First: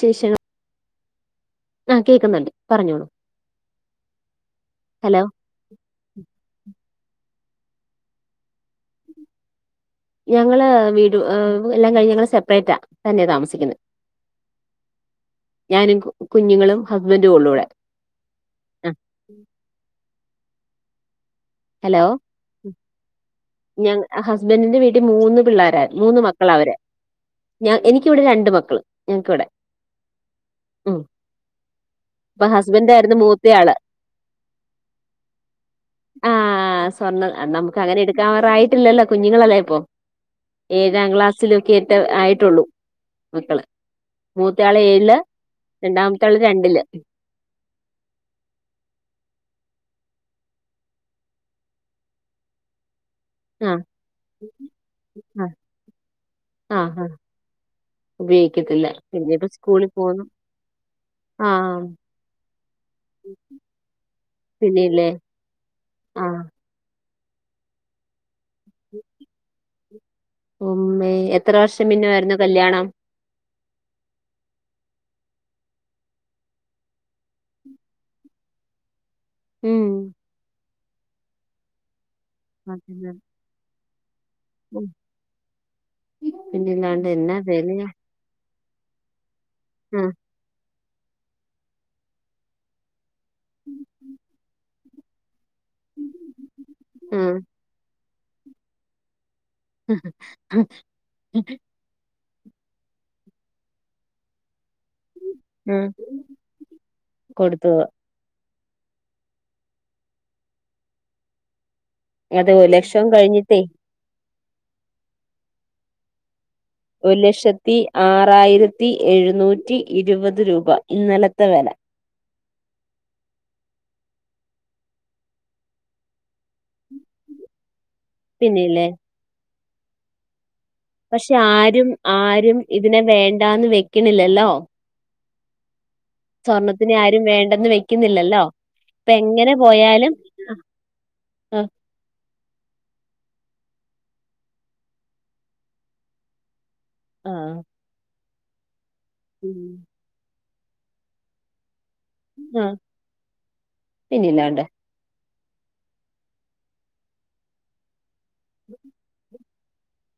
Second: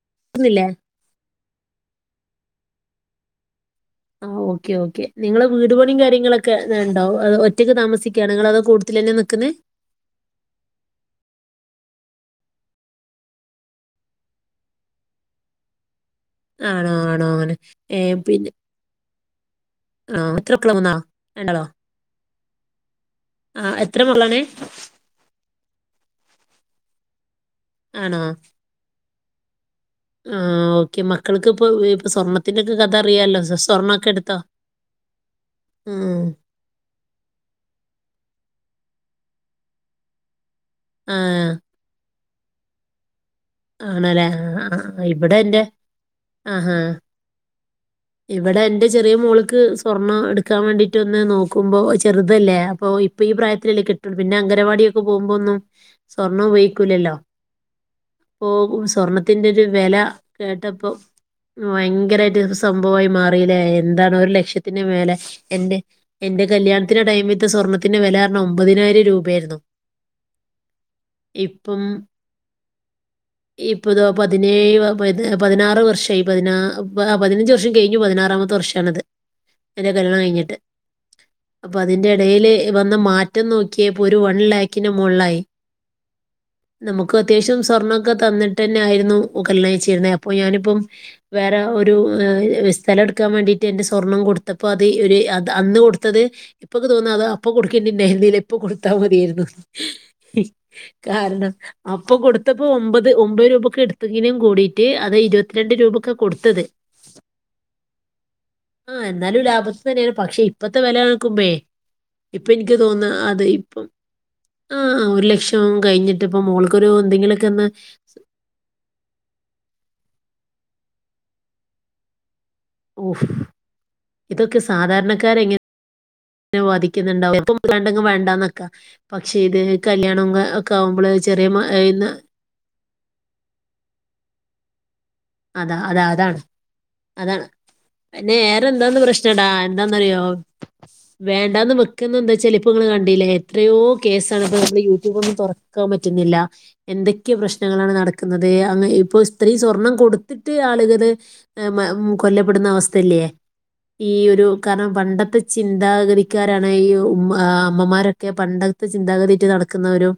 ശേഷം ല്ലേ ആഹ് കേക്ന്ന്ണ്ട് പറഞ്ഞോളു ആഹ് ഓക്കെ ഓക്കെ നിങ്ങൾ വീട്പണിയും കാര്യങ്ങളൊക്കെണ്ടോ ഒറ്റക്ക് താമസിക്കാണ് നിങ്ങള അതോ കൂട്തിൽ തന്നെ നിക്ന്ന് ഞങ്ങള് വീട് എല്ലാം കഴിഞ്ഞ് ഞങ്ങള് സെപ്പറേറ്റാ തന്നെയ താമസിക്കുന്നത്. ഞാനും കുഞ്ഞുങ്ങളും ഹസ്ബൻറും ഉള്ളൂടെ ഏഹ് പിന്നെ ആഹ് എത്രക്കളാ മൂന്നാ രണ്ടാളോ ഹലോ ആ ഞ എത്ര മക്കളാണ് ഹസ്ബൻന്റിന്റെ ന് വീട്ടിൽ ക് മൂന്ന് പിള്ളോര മൂന്ന് മക്കള അവര് ഞ ആണോ എനിക്കിവിടെ രണ്ട് മക്കള് ഞക്കിവിടെ ആഹ് ഓക്കെ മക്കൾക്ക് ഇപ്പ ഇപ്പൊ അപ്പൊ സ്വർണത്തിന്റെക്കെ ഹസ്ബൻഡ് കഥ ആയിരുന്നു അറിയാലോ മൂത്തയാള് സ്വർണ്ണൊക്കെ എടുത്തോ? [inaudible] ഉം സ്വർണം നമുക്ക് അങ്ങനെ എടുക്കറായിട്ടില്ലല്ലോ കുഞ്ഞുങ്ങളല്ലേ ഇപ്പൊ ഏഴാം ആ ക്ലാസ്സിലൊക്കെട്ട ആയിട്ടുള്ളൂ മക്കള് ആണല്ലേ മൂത്തയാള് ആഹ് ഏഴില് ഇവിടെന്റെ രണ്ടാമത്തെ ആള് ആഹഹ രണ്ടില് ഇവിടെ എന്റെ ചെറിയ മോള്ക്ക് സ്വർണ്ണം എടുക്കാൻ വേണ്ടിട്ട് ഒന്ന് നോക്കുമ്പോ ചെറുതല്ലേ അപ്പൊ ഇപ്പൊ ഈ ആ പ്രായത്തിലല്ലേ കിട്ടുള്ളൂ പിന്നെ അംഗനവാടിയൊക്കെ പോകുമ്പോ ആ ഒന്നും സ്വർണ്ണം ആ ആ ഉപയിക്കൂല്ലല്ലോ? പോകും ഉപയോഗിക്കത്തില്ല പിന്നീപ്പ സ്വർണത്തിന്റെ ഒരു സ്കൂളിൽ വെല പോന്നു കേട്ടപ്പോ ആഹ് ഭയങ്കരമായിട്ട് സംഭവമായി മാറിയില്ലേ എന്താണ് ഒരു ലക്ഷത്തിന്റെ പിന്നെല്ലേ മേലെ എന്റെ ആഹ് എന്റെ കല്യാണത്തിന്റെ ടൈംമിത്ത സ്വർണ്ണത്തിന്റെ വെലർഞ ഒമ്പതിനായിരം രൂപയായിരുന്നു. ഉമ്മേ എത്ര വർഷം പിന്നെ ആയിരുന്നു കല്യാണം? ഇപ്പത പതിനേഴ് പതിനാറ് വർഷയി പതിനാ പതിനഞ്ച് വർഷം കഴിഞ് പതിനാറാമത്തെ ദർഷണത് ഉം എന്റെ കല്യാണം കഴിഞ്ഞിട്ട് അപ്പൊ അതിന്റെ എടേൽ വന്ന അതന്നെ മാറ്റ റ്റം നോക്കിയേ പ്പോ ഒരു വൺ ഉം ലാക്കിന്റെ മോളായി പിന്നില്ലാണ്ട് നമുക്ക് എന്നാ അത്യാവശ്യം വെലയാ സ്വർണ്ണമൊക്കെ തന്നിട്ട് തന്നെ ആയിരുന്നു കല്യാണ ആഹ് കയ്ച്ചിര്ണെ അപ്പോ ഞാനിപ്പം വേറെ ഒരു ഏ ബിസ് സ്ഥലം എടുക്കാൻ വേണ്ടിട്ട് എന്റെ സ്വർണ്ണം കൊടുത്തപ്പോ അത് ഒരത് അന്ന് കൊടുത്തത് ഇപ്പൊക്കെ തോന്നുന്നു അ ആഹ് അപ്പ കൊടുത് ക്കണ്ടേയ്ര്ന്നില്ല ഇപ്പ കൊടുത്താൽ മതിയായിരുന്നു കാരണം. അപ്പൊ കൊടുത്തപ്പോ ഒമ്പത് ഒമ്പത് രൂപയ്ക്കെ എടുത്തങ്കനും കൂടി് ന്റ് അത് ഇരുപത്തിരണ്ട് ആഹ് രൂപക്കെ കൊടുത്തത് കൊടുത്തു ആഹ് ന്നാലും ലാഭത്തി തന്നെയാണ് പക്ഷെ ഇപ്പത്തെ വെല കൺക്കുമ്പേ അത് ഇപ്പ ഒരു ഇനിക്ക് ലക്ഷം തോന്നാ അതെ കഴിഞ്ഞിട്ടേ ഇപ്പം ആഹ് അ ഒരു ലക്ഷം കഴിഞ്ഞിട്ട് ഇപ്പ മോൾക്കൊരു എന്തെങ്കിലും ത്തി ആറായിരത്തി എഴുന്നൂറ്റി ഇരുപത് രൂപ ഇന്നലത്തെ വില ഓഫ് [unintelligible] ഇതൊക്കെ സാധാരണക്കാരങ്ങനെ വാധിക്കുന്നുണ്ടാവ ഇപ്പം വാണ്ടങ്കി വാണ്ടന്നക്കാ പിന്നെല്ലേ പക്ഷെ ഇത് കല്യാണം ആവുമ്പോള് പക്ഷെ ചെറിയ മ ആരും ഇന്ന് ആരും ഇതിനെ വേണ്ടാന്ന് വെക്കണില്ലല്ലോ അതാ അതാഅതാണ് സ്വർണത്തിനെ ആരും അതാണ് വേണ്ടെന്ന് പിന്നെ വെക്കുന്നില്ലല്ലോ വേറെ എന്താന്ന് ഇപ്പ പ്രശ്നടാ എങ്ങനെ പോയാലും എന്താന്നറിയോ ആഹ് വേണ്ടാന്ന് വെക്ന്ന എന്താ വെച്ചാല് ഇപ്പ നിങ്ങൾ കണ്ടില്ലേ എത്രയോ കേസാണ് ഇപം നമ്മൾ യൂട്യൂബൊക്കെ തൊറന്ന് [unintelligible] പറ്റുന്നില്ല എന്തൊക്കെ ആഹ് പ്രശ്നങ്ങളാണ് നടക്കുന്നത് അങ്ങ് ഇപ്പൊ സ്ത്രീ സ്വർണം കൊടു ത്തിട്ട് ആളുകള് എഹ് മെ മു കൊല്ലപ്പെടുന്ന ആഹ് അവസ്ഥയില്ലേ ഈ ഒരു പിന്നില്ലാണ്ട് കാരണം പണ്ടത്തെ ചിന്താഗതിക്കാരാണ് ഈ ഉമ്മ അമ്മമാരൊ ക്കെ പണ്ടത്തെ ചിന്താഗതീട്ട് നടക്കുന്നവരും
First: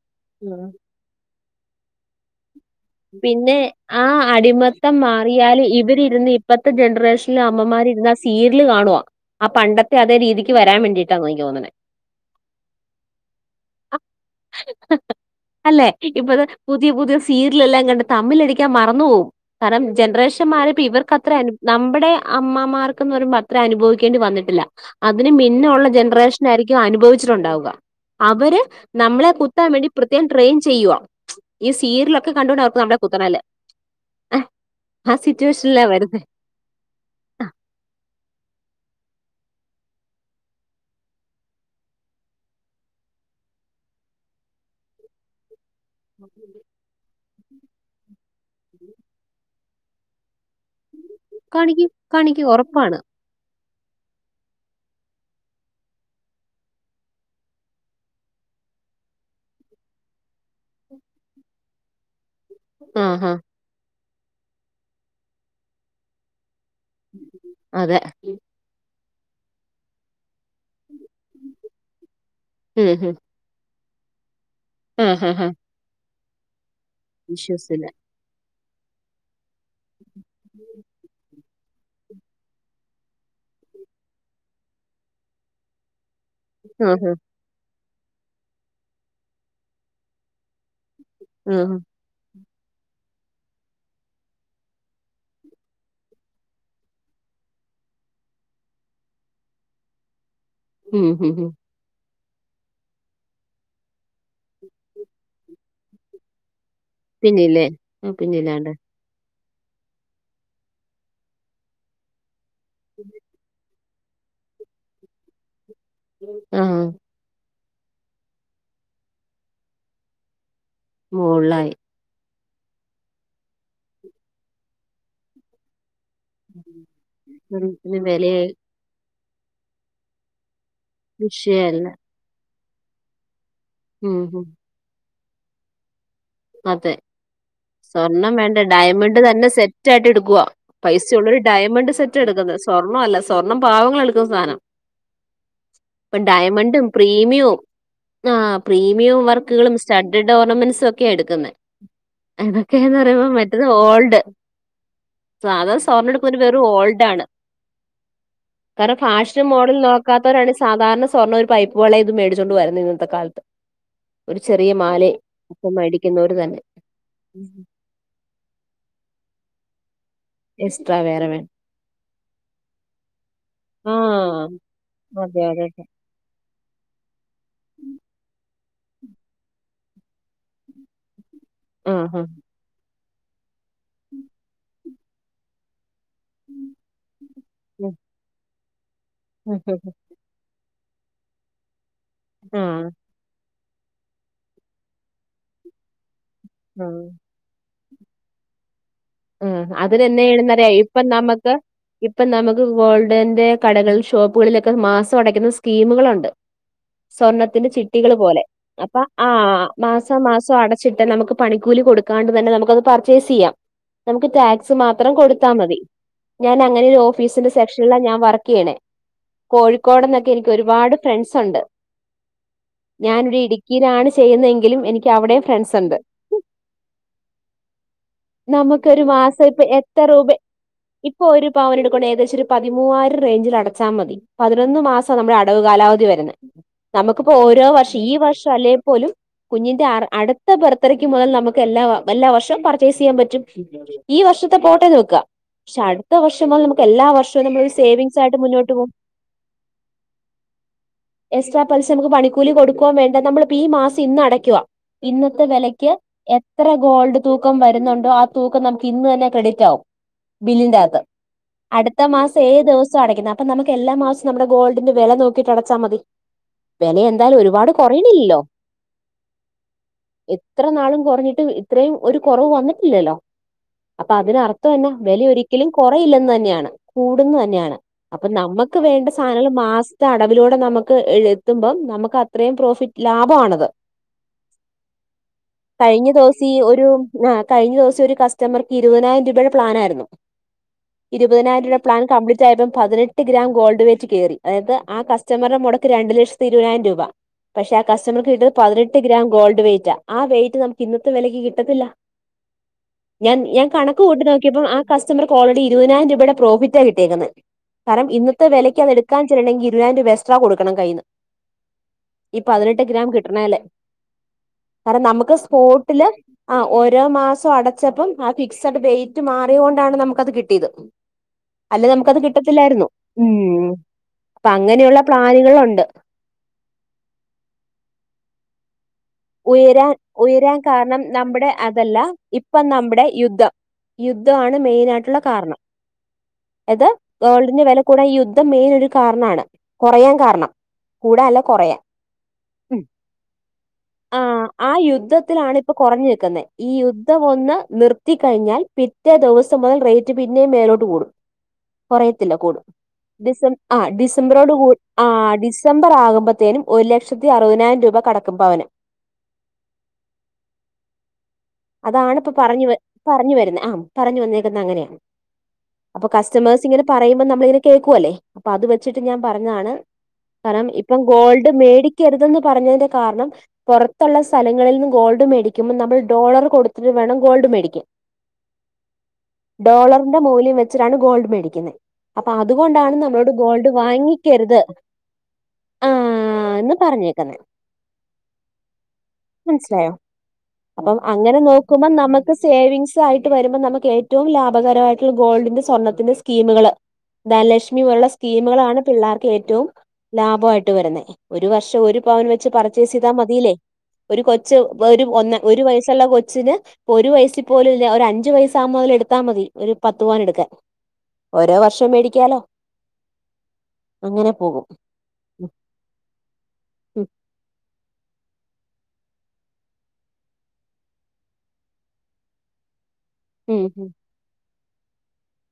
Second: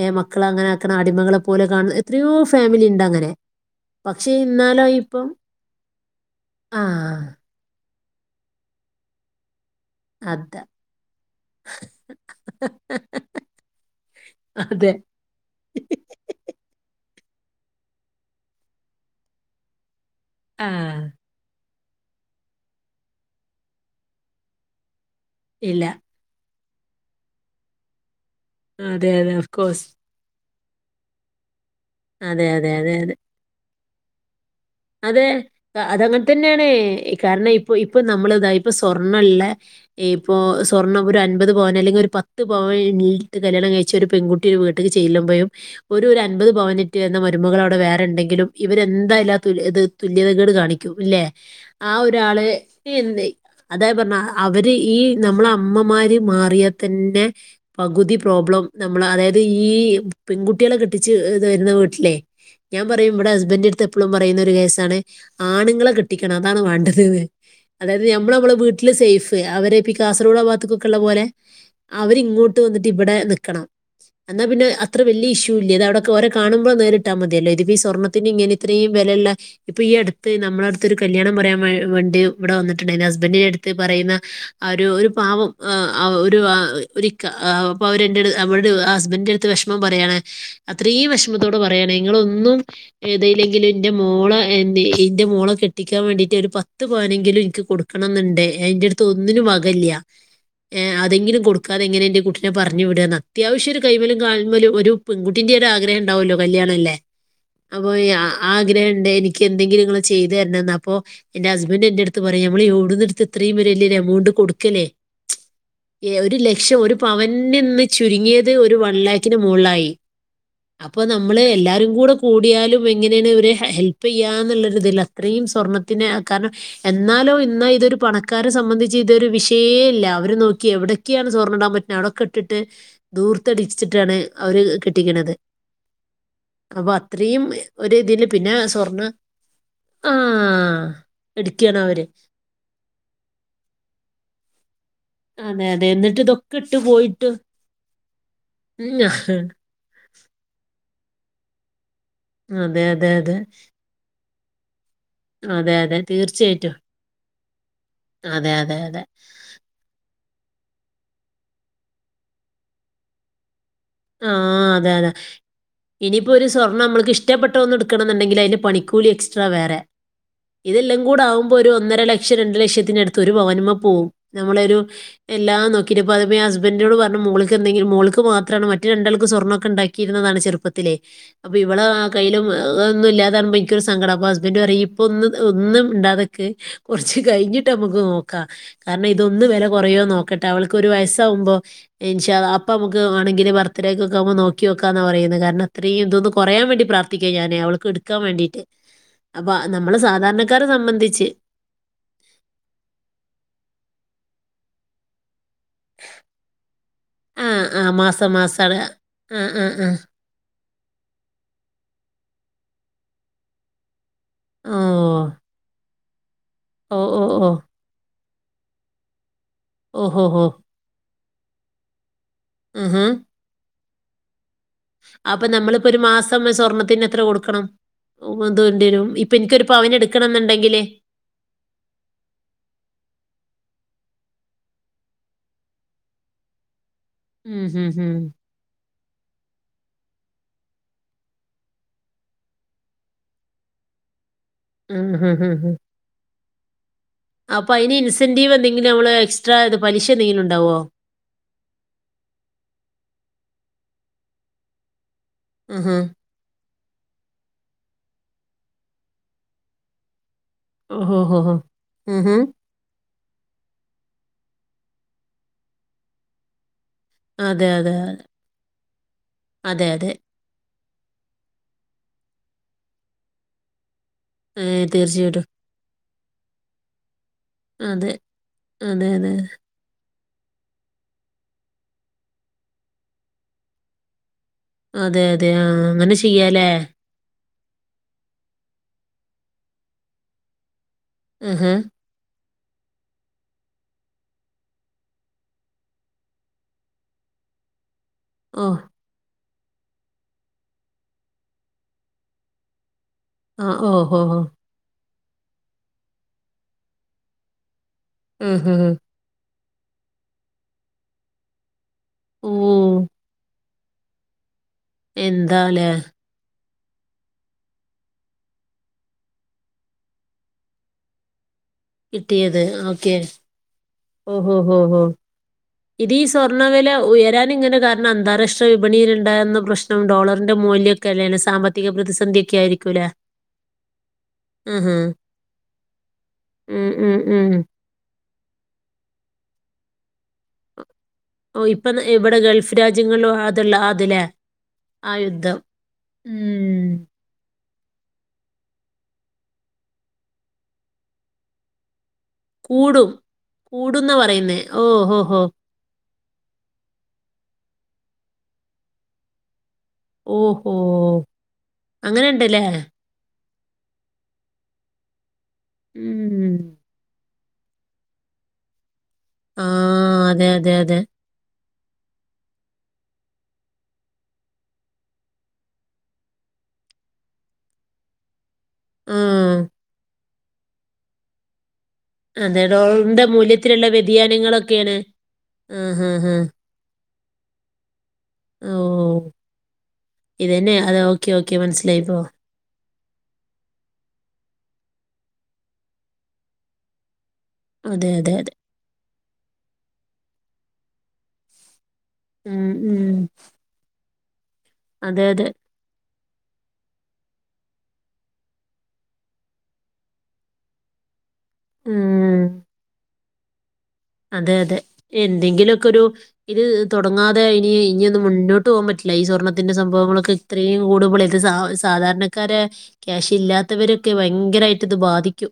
എഹ് മക്കള അങ്ങനെ ആ‌ക്കി അടിമകളെ പോലെ കാൺന്ന എത്രയോ ഫാമിലി ഇ പിന്നെ ആ അടിമത്തം ഇപ്പം മാറിയാല് ഇവരിരുന്ന് ഇപ്പത്തെ ആ ജനറേഷനില മ്മമാര് ഇരുന്നാ സീരില് കാണുവ ആ പണ്ടത്തെ അതേ രീതിക്ക് അതാ വരാൻ വേണ്ടിയിട്ടാന്നാ എനിക്ക് തോന്നണേ അതെ അല്ലെ ഇപ്പ ഇതാ പുതിയ പുതിയ സീ രിലെല്ലാം കണ്ട് തമ്മിലടിക്കാൻ മറന്നു പോവും കാരണം ജനറേഷൻ ആ മാറിയപ്പ ഇവർക്കത്ര അനു നമ്മടെ അമ്മാമാർക്കെന്നു പറയുമ്പ അത്ര അനുഭവിക്കേണ്ടി വന്നിട്ടില്ല അതിന് ഇല്ല മിന്നൊള്ള ജനറേഷ ന്നായിരിക്കും അനുഭവിച്ചിട്ടുണ്ടാവുക അവര് അതെ നമ്മളെ അതെ ഓഫ് കുത്താൻ കോഴ്സ് വേണ്ടി പ്ര ത്യേകം ട്രെയിൻ ചെയ്യുവാ ഈ സീരിലൊക്കെ അതെ കണ്ടുകൊണ്ട അതെ അവർക്ക് അതെ നമ്മളെ അതെ കുത്തണേല് ആ സിറ്റുവേഷൻല്ലാ വരുന്നെ ന്നേണേ കാരണം ഇപ്പൊ ഇപ്പൊ നമ്മൾ ഇതായ ഇപ്പൊ സ്വർണ്ണിള്ള ഇപ്പോ സ്വർണ്ണം ഒരുഅൻപത്പവൻ അല്ലെങ്കി ഒരു പത്ത് പവൻ [unintelligible] ഇട്ട് കല്യാണം കഴിച്ച ഒരു പെൺകു ട്ടി ഒരു വീട്ട്ക്ക് ചെല്ലുമ്പഴും ഒരു ഒരു അൻമ്പത് പവൻ ഇട്ട് വരുന്ന മരുമകൾ അവടെ വേറെ ഇണ്ടെങ്കിലും ഇവരെന്തായാലും തുല്യത് തുല്യതകേട് കാണിക്കും ഇല്ലേ കാണിക്കും ആ ഒരാളെ കാണിക്കും ഉറപ്പാണ് [unintelligible] അതാ പറഞ്ഞെ അവര് ഈ നമ്മള അമ്മമാര് മാറിയാ തന്നെ പകുതി പ്രോബ്ലം നമ്മള് അതായത് ഈ പെൺകുട്ടികളെ കെട്ടിച്ച് ഇത് വരുന്ന വീട്ടിലേ ഞാൻ പറയും ആഹ് ഇവിടെ ആഹ് ഹസ്ബൻഡടുത്ത് എപ്പളും പറയുന്ന ഒരു കേസാണ് ആണുങ്ങളെ കെട്ടിക്കണം അതാണ് വാണ്ട തിത് അതെ അതായത് ഞമ്മള് ഞമ്മളെ വീട്ടില് സേഫ് അവരേപ്പി കാസർഗോഡ് ആ ഭാഗ ത്തൊക്കൊക്കെള്ള പോലെ അവരിങ്ങോട്ട് വന്നിട്ട് ഉം ഇവടേ ഹും നിക്കണം എന്നാ പിന്നേ അത്ര ആഹ് വല്യ ആഹ് ആഹ് ഇഷ്യൂ ഇല്ല ഇതവിടൊക്കെ ഓരെ കാണുമ്പൊ നേരിട്ടാ മതിയല്ലോ ഇതിപ്പൊ ഈ ഇഷ്യൂസില്ല സ്വർണത്തിന് ഇങ്ങനെ ഇത്രേം വെലെള്ള ഇപ്പൊ ഈ അടുത്ത് നമ്മുടെ അടുത്തൊരു കല്യാണം പറയാൻവേ വേണ്ടി ഇവിടെ വന്നിട്ടിണ്ടാരുന്നു ഹസ്ബൻന്റ് എടുത്ത് പറയുന്ന ആഹ് ഒരു ഒരു പാവം ആഹ് അഹ് ഒ രു ആഹ് ഒരിക്ക ആഹ് അപ്പൊ അവരിന്റടു അവിട് ഹസ്ബൻന്റടുത്ത് വിഷമം പറയാണ് അത്രീം വെഷ മത്തോട് ആഹ് പറയാണ് ഇങ്ങളൊന്നും എയ്തില്ലെ ങ്കിലും ഇൻ്റെ മോളെ [unintelligible] ഇൻ്റെ മോളെ കെട്ടിക്കാൻ വേണ്ടീട്ട് ഒരു പത്ത് പവനെങ്കിലും എനിക്ക് കൊടു ക്കണംന്നെണ്ട് എയ്ന്റടത്ത് ഒന്നിനും വക ഇല്ല്യ ഏഹ് ഉം ഹും അതെങ്കിലും ഹും കൊടു ക്കാതെങ്ങനെ എന്റെ കുട്ടിനെ പറഞ്ഞുവിടാന്ന് അത്യാവശ്യം ഒരുകൈമ്മലും കാൽമ്മലും ഒരു പെൺകുട്ടിന്റെ ഒരു ആഗ്രഹം എണ്ടാവല്ലോ കല്യാണല്ലേ പിന്നില്ലേ ആഹ് പിന്നില്ലാണ്ട് എണ്ട് എനിക്ക് എന്തെങ്കിലും നിങ്ങള് ചെയ്ത് തരണംന്ന് അപ്പോ എന്റെ ഹസ്ബൻഡ് എന്റെടു ടുത്ത് പറയാ നമ്മളെവിടുന്നെടുത്ത് ഇത്രയും വരെ വല്ല്യൊരു എമൗണ്ട് കൊടുക്കല്ലേ ഏഹ് ഒരു ലക്ഷം ആഹ് ഒരു പവന്ന് ഇന്ന് ചുരുങ്ങിയത് ഒരു വൺ ലാക്കിന് മോൾലായി അപ്പൊ നമ്മള് മോളിലായി എല്ലാരും കൂടെ കൂടിയാലും എങ്ങനേണ് ഇവരെ ഹെ ഹെൽപ്പെയ്യാന്നുള്ള ഒരുതിലാ അത്രയും സ്വർണ്ണ ത്തിന് കാരണം എന്നാലോ ഇന്ന ഇതൊരു സ്വർണത്തിന് വില പണക്കാരെ സംബന്ധി ച്ച് ഇതൊരു വിഷയേ ഇല്ല അവരെ നോക്കിയേ എവിടൊക്കെയാണ് സ്വർണ്ണ ഇടാൻ വിഷയല്ല പറ്റണത് അവിടൊക്കെ ഇട്ടിട്ട് ധൂർത്തടി ച്ചിട്ടാണ് ഉം ഹും അവര് കെട്ടിക്കണത് അപ്പ അത്രയും ഒരു ഇതില് സ്വർണ്ണം പിന്നെ വേണ്ട സ്വർണ്ണ ഡയമണ്ട് തന്നെ സെറ്റായ്ട്ട് ആ എടുക്കുവാ പൈസ ഒള്ളോര് എടുക്കുകയാണ് ഡയമണ്ട് അവര് സെറ്റ് എട്‌‌ക്കിന്നെ സ്വർണ്ണവല്ല സ്വർണ്ണം പാവങ്ങള് എടു‌ക്കുന്ന സാനം അതെ അതെ ഇപ്പ എന്നിട്ട് ഇതൊക്കെ ഇട്ട് ഡയമണ്ടും പോയിട്ട് പ്രീമിയോം ആഹ് ഉം, ആ, പ്രീമിയോം വർക്കുകളും. സ്റ്റ്ഡഡ് ഓർണമെന്റ്സും ഒക്കെയാ എട്‌ക്കുന്നെ. അതെ അതൊക്കേന്ന് അതെ പറയുമ്പോ അതെ മറ്റത് ഓൾഡ്. സാധാ അതെ അതെ സ്വർണ്ണം എട്ക്കുന്നവര് ‌ വെറും തീർച്ചയായിട്ടും ഓൾഡാണ് അതെ അതെ കാരണം അതെ ഫാഷനും മോഡലും നോ കാത്തവരാണ് സാധാരണ സ്വർണം ഒര് പൈപ്പ് വളേം ഇതും മേടിച്ചോണ്ട് വര്ന്നെ ഇന്നത്തെ കാലത്ത്. ഒര് ചെറിയ മാലേം ഇനിയിപ്പോൊ ഒരു സ്വർണ്ണം നമ്മൾക്ക് ഇനിപ്പ ഒര് സ്വർണം നമ്മള്ക്ക് ഇഷ്ടപ്പെട്ട ഒന്ന് എട്‌ക്കണംന്ന്ണ്ടെങ്കില് അയ്ന് പണിക്കൂലി എക്സ്ട്രാ വേറെ എക്സ്ട്രാ ഇതെല്ലാം കൂടെ വേറെ വേണം ആവ്മ്പോ ഒര് ഒന്നര ലക്ഷം രണ്ടു ലക്ഷത്തിനടുത്ത് ഒര് പവന് മെ പോവും ആഹ് നമ്മളൊരു [unintelligible] ആഹ് നോക്കിട്ട്പറ ഹസ്ബൻന്റിനോട്‌ പറഞ്ഞു മോള് എന്തെങ്കിലും മോൾക്ക് മാത്രാണ് മ മറ്റെ രണ്ടാൾക്കും സ്വർണ്ണൊക്കെണ്ടാക്കിയിരുന്നതാണ് ചെറുത്തിലെ അപ്പൊ ഇവളെ ആഹ് കൈയിലും ഒന്നും ഇാല്ലാതെ കാണുമ്പോ ഇൻ ക്ക് ഒര് സങ്കടം ഹസ്ബന്റെ പറയും ഇപ്പ ഒന്ന് ഒന്നും മിണ്ടാതൊക്ക് കൊറച്ച് കഴിഞ്ട്ട് ഉം നമ്മക്ക് നോക്കാം. കാരണം ഇതൊന്ന് വെല കൊറയോ നോക്കട്ടെ അവൾക്ക് ഒര് വയസാവ്മ്പോ ഇൻ ഷാ അള്ളാ ഉം അപ്പ ആഹ് നമ്മക്ക് വാണെങ്കില് വർ അത്രക്കെമ്പോ നോക്കിയൊക്കാന്നാ പറയ്ന്നെ കാരണം അത്രയും ഇതൊന്ന് കൊറയാൻവേണ്ടി പ്രാർത്ഥിക്കാ ഞാന് അവൾക്കെടുത്ത് ക്കാൻ വാണ്ടീറ്റ് ആഹ് അതിന്നെന്നാചെയ്യണെന്നറിയൊ ഇപ്പം സംബന്ധിച്ച്. നമ്മക്ക് ഇപ്പം നമക്ക് ഗോൾഡന്റെ കടകളിൽ ഷോപ്പുകളിലൊക്കെ മാസം അടയ്ക്കുന്ന സ്കീമ്കളൊണ്ട് ആ സ്വർണത്തിന്റെ ആ ചിട്ടികള് മാസം പോലെ മാസാണ്. അപ്പൊ ആ ആ ആഹ് ആ. മാസം മാസം അടച്ചിട്ടാ നമ്ക്ക് പണിക്കൂലി കൊടുക്കാണ്ട് തന്നെ നമുക്കത് പർച്ചേസ്ചെയ്യാം. നമുക്ക് ടാക്സ് ഓ. മാത്രം കൊടുത്താമതി ഞാൻ അങ്ങനെ ഓ ഒര് ഓ ഓ. ഓഫീസിന്റെ സെക്ഷ ക്ഷനിലാ ഞാൻ വർക്ക്യ്യണേ കോഴിക്കോട്ന്നൊക്കെ ഓഹോഹോ. എനിക്ക് ഒര്പാട് ഫ്രണ്ട്സൊണ്ട്. ആഹാ. ഞാൻ ഇവ്ടെ ഇട്‌ക്കിലാണ് ചെയ്യുന്നെങ്കിലും എനിക്ക് അവ്ടെ ഫ്രണ്ട്സൊണ്ട്. പ്പമ്മ സ്വർണ്ണത്തിന് എത്ര കൊടുക്കണം നമുക്കൊരു എന്ത്‌വാണ്ടിവരും ഇപ്പ മാസം ഇനിക്കൊര് ഇപ്പൊ പവൻ എത്ര രൂപ എടുക്കണംന്ന്ണ്ടെങ്കില്? ഇപ്പൊ ഒര് പവൻ എട്‌ക്ക് വാണെ ഏകദേശം ഒര് പതിമൂവായിരം റേഞ്ചിൽ അടച്ചാൽ മതി. പതിനൊന്ന് മാസാ നമ്മടെ അടവ് കാലാവധി വര്ന്നെ നമുക്ക്പ്പോ ഉം ഓരോ ഹും വർഷം ഹും. ഈ വർഷം അല്ലേപോലും കുഞ്ഞിന്റെ അറ് അട്‌ത്ത ബർത്ത്ഡേക്ക് മുതൽ നമ്ക്ക് എല്ലാ എല്ലാവർഷോം പർച്ചേസ് ചെയ്യാൻ പറ്റും ഈ വർഷത്തെ പോട്ടെന്ന് ഉം വെക്ക ഹും പക്ഷേ അട്‌ത്ത വർഷം മുതല് നമുക്കെല്ലാവർഷ് അപ്പ അയ്ന് ഇൻസൻറീവ് എന്തെങ്കിലും നമ്മള് എക്സ്ട്രാ ഇത് പലിശ എന്തെിലും ഉണ്ടാവോ? എക്സ്ട്രാ പല്ശ നമ്ക്ക് പണിക്കൂലി കൊടുക്കുവേംവേണ്ട നമ്മളിപ്പോ ഈ മാസം ഇന്ന് അടക്ക് വാ ഇന്നത്തെ വെലയ്ക്ക് ആഹാ. എത്ര ഗോൾഡ് തൂക്കം വര്ന്നൊണ്ടോ അ തൂക്കം നമ്ക്ക് ഇന്ന് തന്നെ ക്രെഡിറ്റാവും ബില്ലിന്റെത്ത് ഓഹോഹോ. അട്‌ത്ത ഉം മാസം ഹും. ഏത് ദിവ ച്ചാ അടക്കുന്നെ അപ്പ നമ്ക്ക് എല്ലാ മാസോം നമ്മടെ ഗോൾഡിന്റെ വെല നോക്കിട്ടടച്ചാമതി വെലയൊ എന്തായാലും അതെ ഒര്പാട് അതെ. കൊറയ്ണില്ലല്ലോ? അതെ അതെ ഇത്രനാളും കൊറഞ്ഞിട്ടും ഇത്രയും ഒര് കൊറവ് വന്നിട്ടില്ലല്ലോ? അപ്പൊ ഏ അതിനർത്ഥം എന്നാ വെല തീർച്ചയായിട്ടും. ഒരിക്കലും കൊറയില്ലെന്ന് തന്നെയാണ് കൂടുന്ന്തന്നെയാ ണ് അതെ. അപ്പ നമ്മക്ക് വേണ്ട അതെ അതെ. സാനങ്ങള് മാസ് ത്തെ അടവിലൂടെ നമ്ക്ക് എഴ് എത്ത്മ്പം നമ്ക്ക് അത്രയും പ്രോഫിറ്റ് ലാഭാണത് അതെ അതെ ആഹ് അങ്ങനെ ചെയ്യാലേ? ആഹ് കഴ്ഞ്ഞ ദിവസം ഒര് കസ്റ്റമർക്ക് ഇര്പതിനായിരം രൂപടെ പ്ലാനാരുന്നു. ആഹാ. ഇര്പതിനായിരംരൂപാ പ്ലാൻ കപ്ലീ റ്റായപ്പം പതിനെട്ട് ഗ്രാം ഗോൾഡ് വേറ്റ് കേറി അതായത് ആ കസ്റ്റമറ്ടെ മൊടക്ക് രണ്ട്ലക്ഷത്തി ഇര്പതിനായിരം രൂപാ പഷേ ആ കസ്റ്റമർക്ക് കിട്ടത് ഓ. പതിനെട്ട് ഗ്രാം ഗോൾഡ് വെയിറ്റാ ആ വെയിറ്റ് നമ്ക്ക് ഇന്നത്തെ വെലക്ക് കിട്ടത്തില്ല. ഞാൻ ഞാൻ ആഹ് കണക്ക് ഓഹോ കൂട്ടി ഹോ നോക്കിയപ്പം ആ കസ്റ്റമർക്ക് ഓൾറെഡി ഇര്പതിനായിരം രൂപേടെ പ്രോഫിറ്റാ കിട്ടിയെക്കുന്നെ കാരം ഇന്നത്തെ ഉം ഹ് വെലക്ക് ഹ് അതെട്ക്കാൻ ചെല്ലണെങ്കി ഇര്പതിനായിരം എസ്ട്രാ കൊടുക്കണം കൈന്ന് ഈ ഓ പതിനെട്ട് ഗ്രാം കിട്ടണല്ലേ കാരണം നമുക്ക് എന്താലേ സ്പോട്ടില് ആ ഓരോ മാസം അടച്ചപ്പം ആ ഫിക്സഡ് ഡേറ്റ് മാറി കൊണ്ടാണ് നമുക്ക്ത് കിട്ടിയത് അല്ല നമുക്കത് കിട്ടത്തില്ലായിരുന്നു ഉം ഉം അപ്പൊ ഉം ഉം അങ്ങനെയുള്ള ഉം പ്ലാനുകളുണ്ട് ഇത് ഈ സ്വർണ്ണവില ഉയരാൻ ഇങ്ങനെ കാരണം അന്താരാഷ്ട്ര വിപണിയില ഉയരാൻ ഉയരാൻ കാരണം അല്ലേനെ നമ്മുടെ സാമ്പത്തിക അതല്ല പ്രതിസന്ധിയൊക്കെ ഇപ്പം നമ്മുടെ ആയിരിക്കൂലേ യുദ്ധം യുദ്ധാണ് ഉം ഹ് മെയ്നയിട്ടുള്ള കാരണം ഉം അത് ഉം ഉം ഗേൾഡിന്റെ വില കൂടെ യുദ്ധം മെയിൻ ഒരു കാര്ണാണ്. കൊറയാൻ കാരണം. കൂടാല്ല ഓഹ് കുറയാൻ ഇപ്പം ഇവിടെ ഗൾഫ് രാജ്യങ്ങൾ ളോ അതല്ലാന്ന്. ആഹ് ആ യുദ്ധത്തിലാണ് ഇപ്പൊ കൊറഞ്ഞു നിൽക്കുന്നെ. ഈ ഉം യുദ്ധം ഒന്ന് നിർത്തി കഴിഞ്ഞാൽ പിറ്റേ ദിവ്സം മുതൽ റേറ്റ് പിന്നേം മേലോട്ട് കൂടും. കുറയത്തില്ല കൂടും. ഡിസം ആഹ് കൂടുംന്നാ ഡിസംബറോട് പറയുന്നേ കൂട് ഓ ആ ഹോ ഹോ ഡീസ് ഡിസംബറ് ആകുമ്പോത്തേനും ഒരു ലക്ഷത്തി അറുപതിനായിരം രൂപ കടക്കും പവന്. ഓഹോ ഹൊ? അതാണിപ്പ പറഞ്ഞുവ് പറഞ്ഞു വരുന്ന് ആഹ് പറഞ്ഞു വന്നേക്കുന്നത് അങ്ങനെയാണ്. അപ്പൊ ഉം കസ്റ്റമേഴ്സ് ഇങ്ങെ പറയുമ്പം നമ്മളങ്ങനെ കേൾക്കുവല്ലേ? അപ്പൊ അത് വെച്ചിട്ട് ഞാൻ പറഞ്ഞതാണ്. ആഹ് അതെ കാരം അതെ ഇപ്പം അതെ ഗോൾഡ് മേടി കരുതെന്ന് പറഞ്ഞതിന്റെ കാരണം. പുറത്തുള്ള സ്ഥലങ്ങളിന്ന് ഗോൾഡ് മേടിക്കുമ്പോൾ നമ്മൾ ഡോളർ കൊടുത്തിട്ട് വേണം ഗോൾഡ് മേടിക്കാൻ. ആഹ് ഡോളർ പമൂല്യം വച്ചിട്ടാണ് ഗോൾഡ് മേടിക്കുന്ന് അപ്പൊ അതെ അതുകൊണ്ടാണ് ഡോളറിന്റെ നമ്മളോട് ഗോൾഡ് മൂല്യത്തിലുള്ള വാങ്ങിക്കരുത്. ഉഹു ഉഹു ന്ന്പറഞ്ഞിര്കന്നേ ഓ മനസിലായോ? ഇതന്നെ അഅപോ അതെ ഓക്കെ ങ്ങനെ ഓക്കെ നോക്കുമ്പോ മനസ്സിലായി ഇപ്പോ. നമക്ക് സേവിങ്സ് ആയിട്ട് വരുമ്പോ നമുക്ക് ഏറ്റവും ലാഭകരായിട്ട് ഗോൾഡിന്റെ സ്വർണത്തിന്റെ സ്കീമ്കള് ധനലക്ഷ്മി പോലുള്ള അതെ അതെ അതെ. സ്കീമുകളാണ് പിള്ളേർക്ക് ഏറ്റവും ലാഭായിട്ട് വരുന്ന്. ഒരു വർഷം ഒരു പവൻ വെച്ച് ഉം പർച്ചേസ് ഉം. ചെയ്താ മതിയില്ലേ? ഒരു കൊച്ച് വേരു അതെ വൊന്നെ അതെ. ഒരു വയസ്സ് ള്ള കൊച്ചി ഒരു വയസിൽ പോലുംല്ല ഒരു അഞ്ചു വയസാവുമ്പോ മുതൽ എടുത്താ മതി ഒരു പത്ത് പവൻ എടുകാൻ [unintelligible] ഓരോ വർഷം മേടിക്കാലോ? ഉം. അങ്ങനെ അതെ പോകും അതെ എന്തെങ്കിലുക്കെരു ഇത് ഉം തുടങ്ങാതെ ഇനി ഇഞോന്നും മുന്നോട്ട് പോകാൻ പറ്റില്ല. ഈ സ്വർണ്ണത്തിന്റെ സംഭവങ്ങളൊക്കെ ഇത്രയും കൂടുമ്പോൾ ഇത് സ സാധാരണക്കാര ഉം ഉം ക്യാഷില്ലാത്തവരൊക്കെ ഭയങ്കരായിട്ട് ഇത് ബാധിക്കും.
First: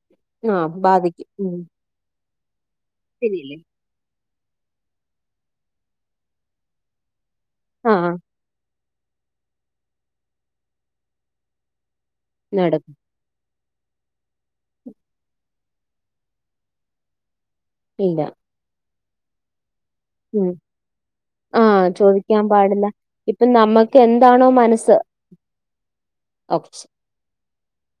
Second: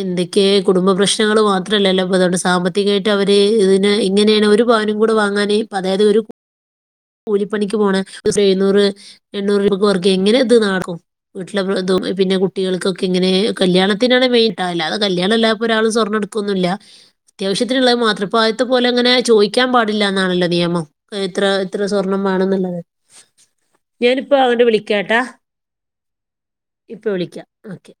എന്തൊക്കെയ ആഹ് കുടുംബ ബാധിക്കും പ്രശ്നങ്ങൾ ഉം മാത്രല്ലല്ലോ പ്പഅതൊണ്ട്. സാമ്പത്തികായിട്ട് അവര് പിന്നില്ലേ ഇതിന് ഇങ്ങനെയാണ് ഒരു രുപവനും കൂടെ വാങ്ങാാന്. അതായത് ഒരു കൂലിപ്പണിക്ക് പോണ ആഹ് എഴുന്നൂറ് എണ്ണൂറ് രൂപക്ക് വർക്ക് എങ്ങനെ ഇത് നടക്കും. വീട്ടിലെതും പിന്നെ നടക്കും കുട്ടികൾക്കൊക്കെ ഇങ്ങനെ കല്യാണത്തിനാണ് മെയിൻ, അല്ലാതെ കല്യാണം ഇല്ലാതെ ഒരാളും സ്വർണ്ണം എട്ക്കൊന്നുല്ല. അത്യാവ്യനുള്ളത് ഇല്ല മാത്രം. ഇപ്പോ ആദ്യത്തെ പോലെങ്ങനെ ചോയി ക്കാൻ പാടില്ല എന്നാണല്ലോ ഉം നിയമം. ഇത്ര ആഹ് ഇത്രസ്വർണം ചോദിക്കാൻ വാണെന്നുള്ളത്. പാടില്ല ഇപ്പൊ നമ്മക്ക് ഞാനിപ്പോ എന്താണോ അങ്ങട് മനസ്സ് വിളിക്കാട്ടാ. ഓക്കെ ശരി ഇപ്പൊ വിളിക്കാം ഓക്കെ.